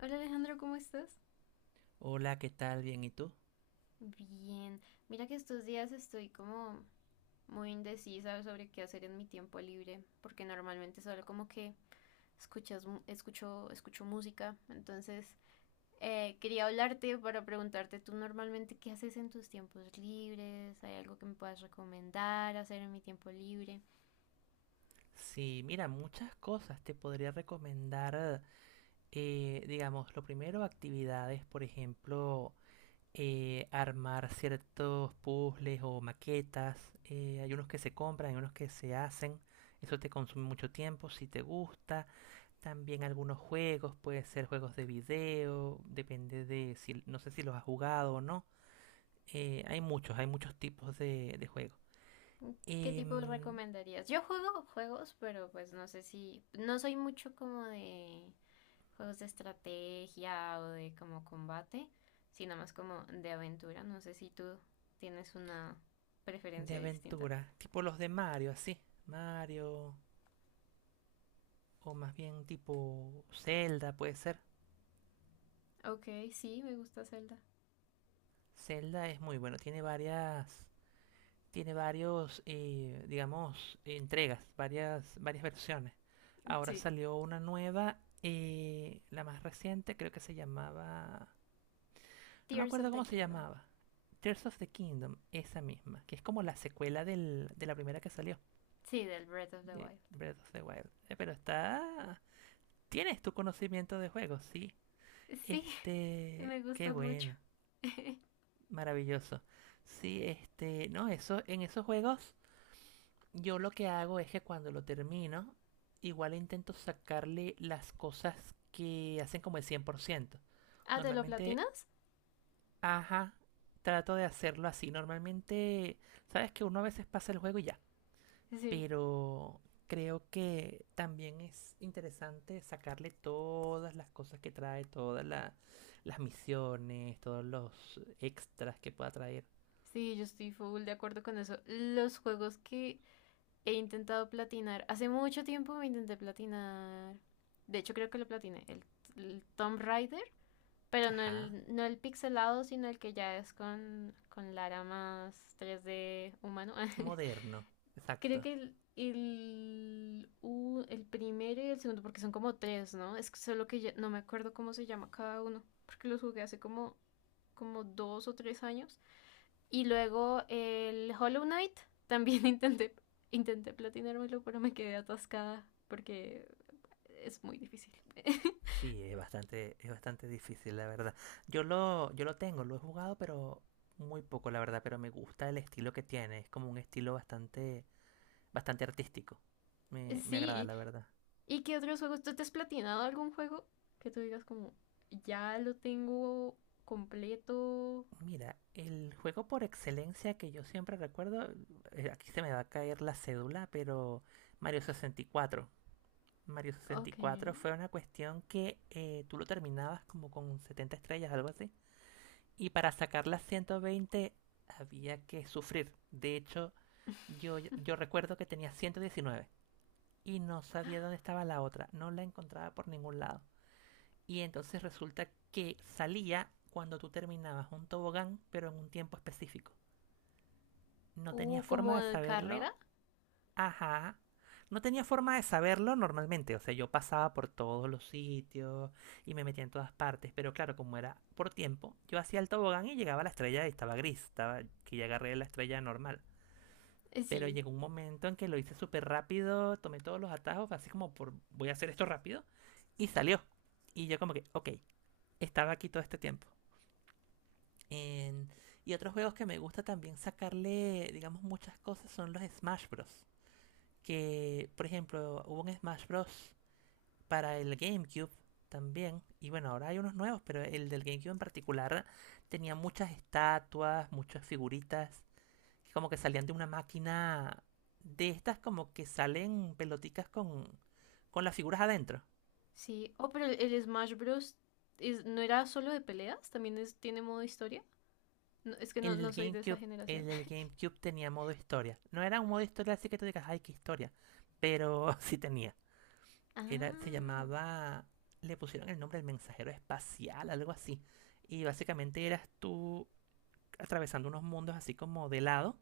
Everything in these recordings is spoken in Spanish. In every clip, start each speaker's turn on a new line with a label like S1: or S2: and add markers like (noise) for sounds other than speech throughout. S1: Hola Alejandro, ¿cómo estás?
S2: Hola, ¿qué tal? Bien, ¿y tú?
S1: Bien. Mira que estos días estoy como muy indecisa sobre qué hacer en mi tiempo libre, porque normalmente solo como que escucho música. Entonces, quería hablarte para preguntarte tú normalmente qué haces en tus tiempos libres, ¿hay algo que me puedas recomendar hacer en mi tiempo libre?
S2: Sí, mira, muchas cosas te podría recomendar. Digamos, lo primero, actividades, por ejemplo, armar ciertos puzzles o maquetas. Hay unos que se compran, hay unos que se hacen. Eso te consume mucho tiempo, si te gusta. También algunos juegos, puede ser juegos de video, depende de si, no sé si los has jugado o no. Hay muchos tipos de juegos.
S1: ¿Qué tipo
S2: Em,
S1: recomendarías? Yo juego juegos, pero pues no sé si, no soy mucho como de juegos de estrategia o de como combate, sino más como de aventura. No sé si tú tienes una
S2: de
S1: preferencia distinta.
S2: aventura, tipo los de Mario, así. Mario, o más bien tipo Zelda, puede ser.
S1: Ok, sí, me gusta Zelda.
S2: Zelda es muy bueno, tiene varios, digamos, entregas, varias versiones. Ahora
S1: Sí,
S2: salió una nueva, la más reciente, creo que se llamaba, no me
S1: Tears of
S2: acuerdo
S1: the
S2: cómo se
S1: Kingdom.
S2: llamaba. Tears of the Kingdom, esa misma, que es como la secuela de la primera que salió,
S1: Sí, del Breath of the
S2: de
S1: Wild.
S2: Breath of the Wild. Pero está... Tienes tu conocimiento de juegos, sí.
S1: Sí, (laughs)
S2: Este,
S1: me
S2: qué
S1: gustan mucho.
S2: bueno,
S1: (laughs)
S2: maravilloso. Sí, este, no, eso, en esos juegos yo lo que hago es que cuando lo termino, igual intento sacarle las cosas que hacen como el 100%.
S1: Ah, ¿te lo
S2: Normalmente,
S1: platinas?
S2: ajá, trato de hacerlo así. Normalmente, sabes que uno a veces pasa el juego y ya.
S1: Sí.
S2: Pero creo que también es interesante sacarle todas las cosas que trae, las misiones, todos los extras que pueda traer.
S1: Sí, yo estoy full de acuerdo con eso. Los juegos que he intentado platinar. Hace mucho tiempo me intenté platinar. De hecho, creo que lo platiné. El Tomb Raider. Pero no
S2: Ajá,
S1: el, no el pixelado, sino el que ya es con Lara más 3D humano. (laughs)
S2: moderno,
S1: Creo
S2: exacto.
S1: que el primero y el segundo, porque son como tres, ¿no? Es solo que no me acuerdo cómo se llama cada uno. Porque los jugué hace como dos o tres años. Y luego el Hollow Knight, (laughs) también intenté platinármelo, pero me quedé atascada porque es muy difícil. (laughs)
S2: Sí, es bastante difícil, la verdad. Yo lo tengo, lo he jugado, pero muy poco, la verdad, pero me gusta el estilo que tiene. Es como un estilo bastante, bastante artístico. Me agrada,
S1: Sí.
S2: la verdad.
S1: ¿Y qué otros juegos? ¿Tú te has platinado algún juego que tú digas como, ya lo tengo completo?
S2: Mira, el juego por excelencia que yo siempre recuerdo, aquí se me va a caer la cédula, pero Mario 64, Mario sesenta y
S1: Ok.
S2: cuatro fue una cuestión que tú lo terminabas como con 70 estrellas, algo así. Y para sacar las 120 había que sufrir. De hecho,
S1: (laughs)
S2: yo recuerdo que tenía 119 y no sabía dónde estaba la otra. No la encontraba por ningún lado. Y entonces resulta que salía cuando tú terminabas un tobogán, pero en un tiempo específico. No tenía
S1: Uh,
S2: forma
S1: como
S2: de
S1: de
S2: saberlo.
S1: carrera.
S2: Ajá. No tenía forma de saberlo normalmente. O sea, yo pasaba por todos los sitios y me metía en todas partes. Pero claro, como era por tiempo, yo hacía el tobogán y llegaba a la estrella y estaba gris. Estaba que ya agarré la estrella normal. Pero
S1: Sí,
S2: llegó un momento en que lo hice súper rápido, tomé todos los atajos, así como por voy a hacer esto rápido. Y salió. Y yo como que, ok, estaba aquí todo este tiempo. En- Y otros juegos que me gusta también sacarle, digamos, muchas cosas son los Smash Bros. Que, por ejemplo, hubo un Smash Bros. Para el GameCube también. Y bueno, ahora hay unos nuevos, pero el del GameCube en particular tenía muchas estatuas, muchas figuritas, que como que salían de una máquina de estas como que salen peloticas con las figuras adentro.
S1: sí. Oh, pero el Smash Bros. No era solo de peleas, tiene modo historia. No, es que no,
S2: El
S1: no
S2: del
S1: soy de esa
S2: GameCube, el
S1: generación.
S2: del GameCube tenía modo historia. No era un modo historia así que tú digas, ay, qué historia. Pero (laughs) sí tenía.
S1: (laughs) Ah.
S2: Era, se llamaba, le pusieron el nombre del mensajero espacial, algo así. Y básicamente eras tú atravesando unos mundos así como de lado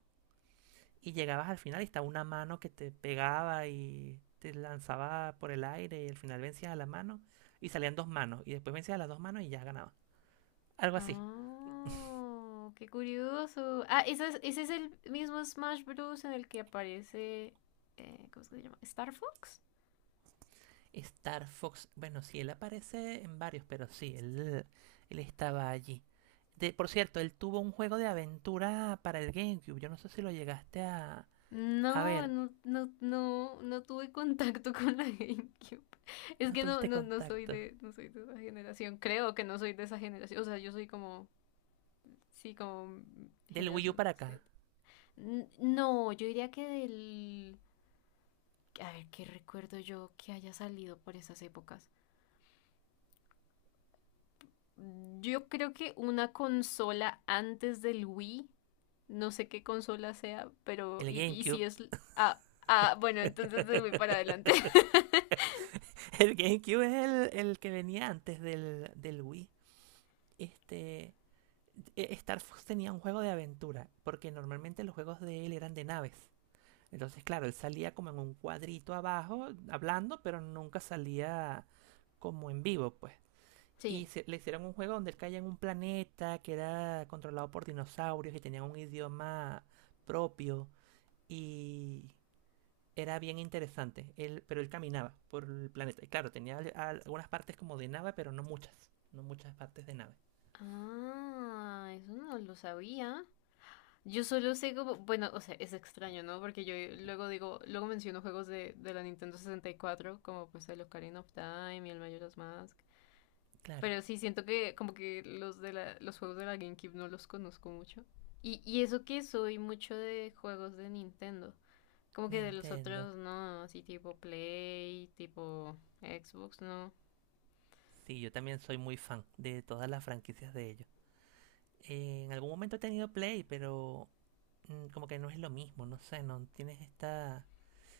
S2: y llegabas al final y estaba una mano que te pegaba y te lanzaba por el aire y al final vencías a la mano y salían dos manos y después vencías a las dos manos y ya ganabas. Algo así.
S1: ¡Oh! Qué curioso. Ah, ese es el mismo Smash Bros. En el que aparece, ¿cómo es que se llama? ¿Star Fox?
S2: Star Fox, bueno, sí, él aparece en varios, pero sí, él estaba allí. De, por cierto, él tuvo un juego de aventura para el GameCube. Yo no sé si lo llegaste a... A
S1: No,
S2: ver,
S1: no, no, no, no tuve contacto (laughs) con la GameCube. Es
S2: no
S1: que
S2: tuviste
S1: no soy
S2: contacto.
S1: de, no soy de esa generación. Creo que no soy de esa generación. O sea, yo soy como, sí, como
S2: Del Wii U
S1: generación
S2: para
S1: Z.
S2: acá.
S1: No, yo diría que del. A ver, ¿qué recuerdo yo que haya salido por esas épocas? Yo creo que una consola antes del Wii, no sé qué consola sea, pero
S2: El
S1: y si
S2: GameCube.
S1: es. Ah, ah, bueno, entonces del Wii para adelante.
S2: (laughs)
S1: (laughs)
S2: El GameCube es el que venía antes del Wii. Este. Star Fox tenía un juego de aventura, porque normalmente los juegos de él eran de naves. Entonces, claro, él salía como en un cuadrito abajo, hablando, pero nunca salía como en vivo, pues.
S1: Sí.
S2: Y le hicieron un juego donde él caía en un planeta que era controlado por dinosaurios y tenía un idioma propio. Y era bien interesante. Él, pero él caminaba por el planeta. Y claro, tenía algunas partes como de nave, pero no muchas. No muchas partes de nave.
S1: Ah, eso no lo sabía. Yo solo sé como, bueno, o sea, es extraño, ¿no? Porque yo luego digo, luego menciono juegos de, la Nintendo 64 como pues el Ocarina of Time y el Majora's Mask.
S2: Claro,
S1: Pero sí, siento que como que los juegos de la GameCube no los conozco mucho. Y eso que soy mucho de juegos de Nintendo. Como que de los
S2: Nintendo.
S1: otros no, así tipo Play, tipo Xbox, no.
S2: Sí, yo también soy muy fan de todas las franquicias de ellos. En algún momento he tenido Play, pero como que no es lo mismo, no sé, no tienes esta...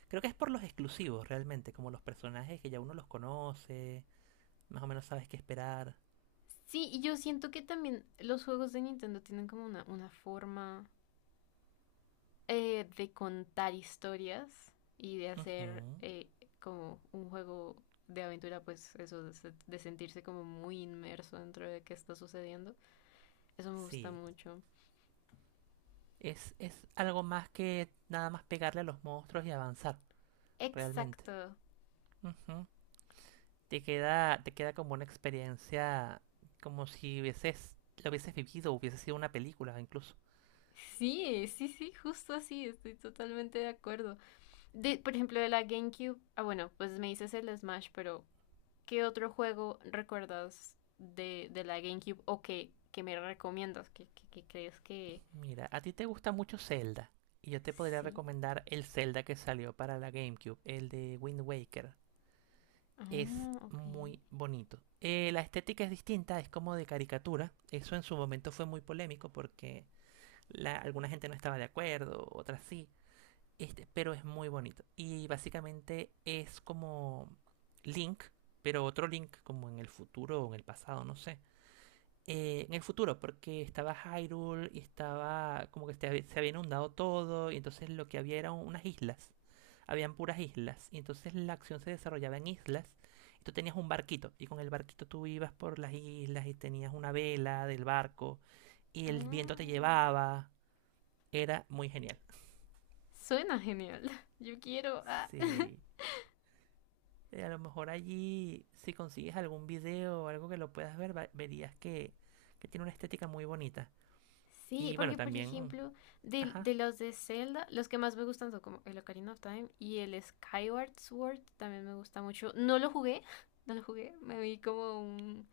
S2: Creo que es por los exclusivos realmente, como los personajes que ya uno los conoce, más o menos sabes qué esperar.
S1: Sí, y yo siento que también los juegos de Nintendo tienen como una forma de contar historias y de hacer
S2: Ujú.
S1: como un juego de aventura, pues eso, de sentirse como muy inmerso dentro de qué está sucediendo. Eso me gusta
S2: Sí,
S1: mucho.
S2: es algo más que nada más pegarle a los monstruos y avanzar. Realmente.
S1: Exacto.
S2: Ujú. Te queda como una experiencia, como si lo hubieses vivido, hubiese sido una película incluso.
S1: Sí, sí, sí, justo así, estoy totalmente de acuerdo. De, por ejemplo, de la GameCube, ah, bueno, pues me dices el Smash, pero ¿qué otro juego recuerdas de, la GameCube o que me recomiendas? ¿Que crees que
S2: Mira, a ti te gusta mucho Zelda, y yo te podría
S1: sí?
S2: recomendar el Zelda que salió para la GameCube, el de Wind Waker. Es
S1: Ah, ok.
S2: muy bonito. La estética es distinta, es como de caricatura. Eso en su momento fue muy polémico porque alguna gente no estaba de acuerdo, otras sí. Este, pero es muy bonito. Y básicamente es como Link, pero otro Link, como en el futuro o en el pasado, no sé. En el futuro, porque estaba Hyrule y estaba como que se había inundado todo, y entonces lo que había eran unas islas. Habían puras islas, y entonces la acción se desarrollaba en islas. Y tú tenías un barquito, y con el barquito tú ibas por las islas y tenías una vela del barco, y el viento
S1: Ah,
S2: te llevaba. Era muy genial.
S1: suena genial. (laughs) Yo quiero. Ah. (laughs)
S2: Sí. A lo mejor allí, si consigues algún video o algo que lo puedas ver, verías que tiene una estética muy bonita.
S1: Sí,
S2: Y bueno,
S1: porque por
S2: también...
S1: ejemplo, de,
S2: Ajá.
S1: de los de Zelda, los que más me gustan son como el Ocarina of Time y el Skyward Sword también me gusta mucho. No lo jugué, (laughs) no lo jugué, me vi como un,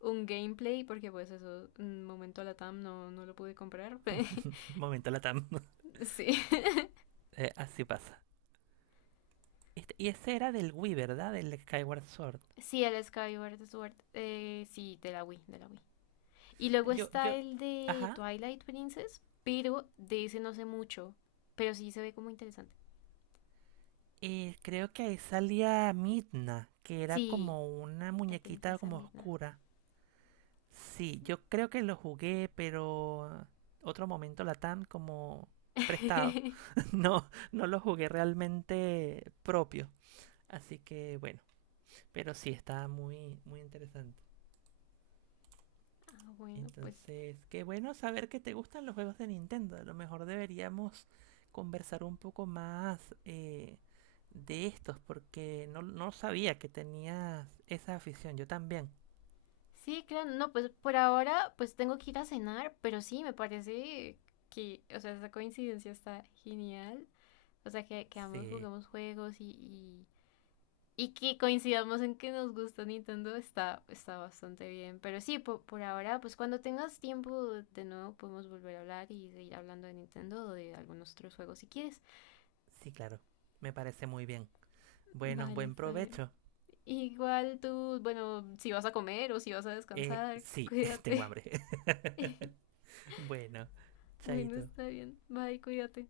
S1: un gameplay porque pues eso, un momento la TAM no lo pude comprar. (laughs)
S2: (laughs) Momento Latam. (laughs)
S1: Sí, (laughs)
S2: Así pasa. Y ese era del Wii, ¿verdad? Del Skyward Sword.
S1: sí, el Skyward Sword, sí, de la Wii, de la Wii. Y luego
S2: Yo,
S1: está
S2: yo...
S1: el de
S2: Ajá.
S1: Twilight Princess, pero de ese no sé mucho, pero sí se ve como interesante.
S2: Creo que ahí salía Midna, que era
S1: Sí,
S2: como una
S1: la
S2: muñequita
S1: princesa
S2: como
S1: Midna.
S2: oscura. Sí,
S1: Sí.
S2: yo creo que lo jugué, pero otro momento Latam como prestado.
S1: (laughs)
S2: (laughs) No, no lo jugué realmente propio. Así que bueno, pero sí está muy, muy interesante.
S1: Ah, bueno, pues
S2: Entonces, qué bueno saber que te gustan los juegos de Nintendo. A lo mejor deberíamos conversar un poco más de estos, porque no, no sabía que tenías esa afición. Yo también.
S1: sí, claro, no, pues por ahora pues tengo que ir a cenar, pero sí, me parece que, o sea, esa coincidencia está genial. O sea, que ambos
S2: Sí,
S1: jugamos juegos y que coincidamos en que nos gusta Nintendo está bastante bien. Pero sí, por ahora, pues cuando tengas tiempo de nuevo podemos volver a hablar y seguir hablando de Nintendo o de algunos otros juegos si quieres.
S2: sí, claro. Me parece muy bien. Bueno,
S1: Vale,
S2: buen
S1: está bien.
S2: provecho.
S1: Igual tú, bueno, si vas a comer o si vas a descansar,
S2: Sí, (laughs) tengo
S1: cuídate.
S2: hambre.
S1: (laughs)
S2: (laughs) Bueno,
S1: Bueno,
S2: chaito.
S1: está bien. Bye, cuídate.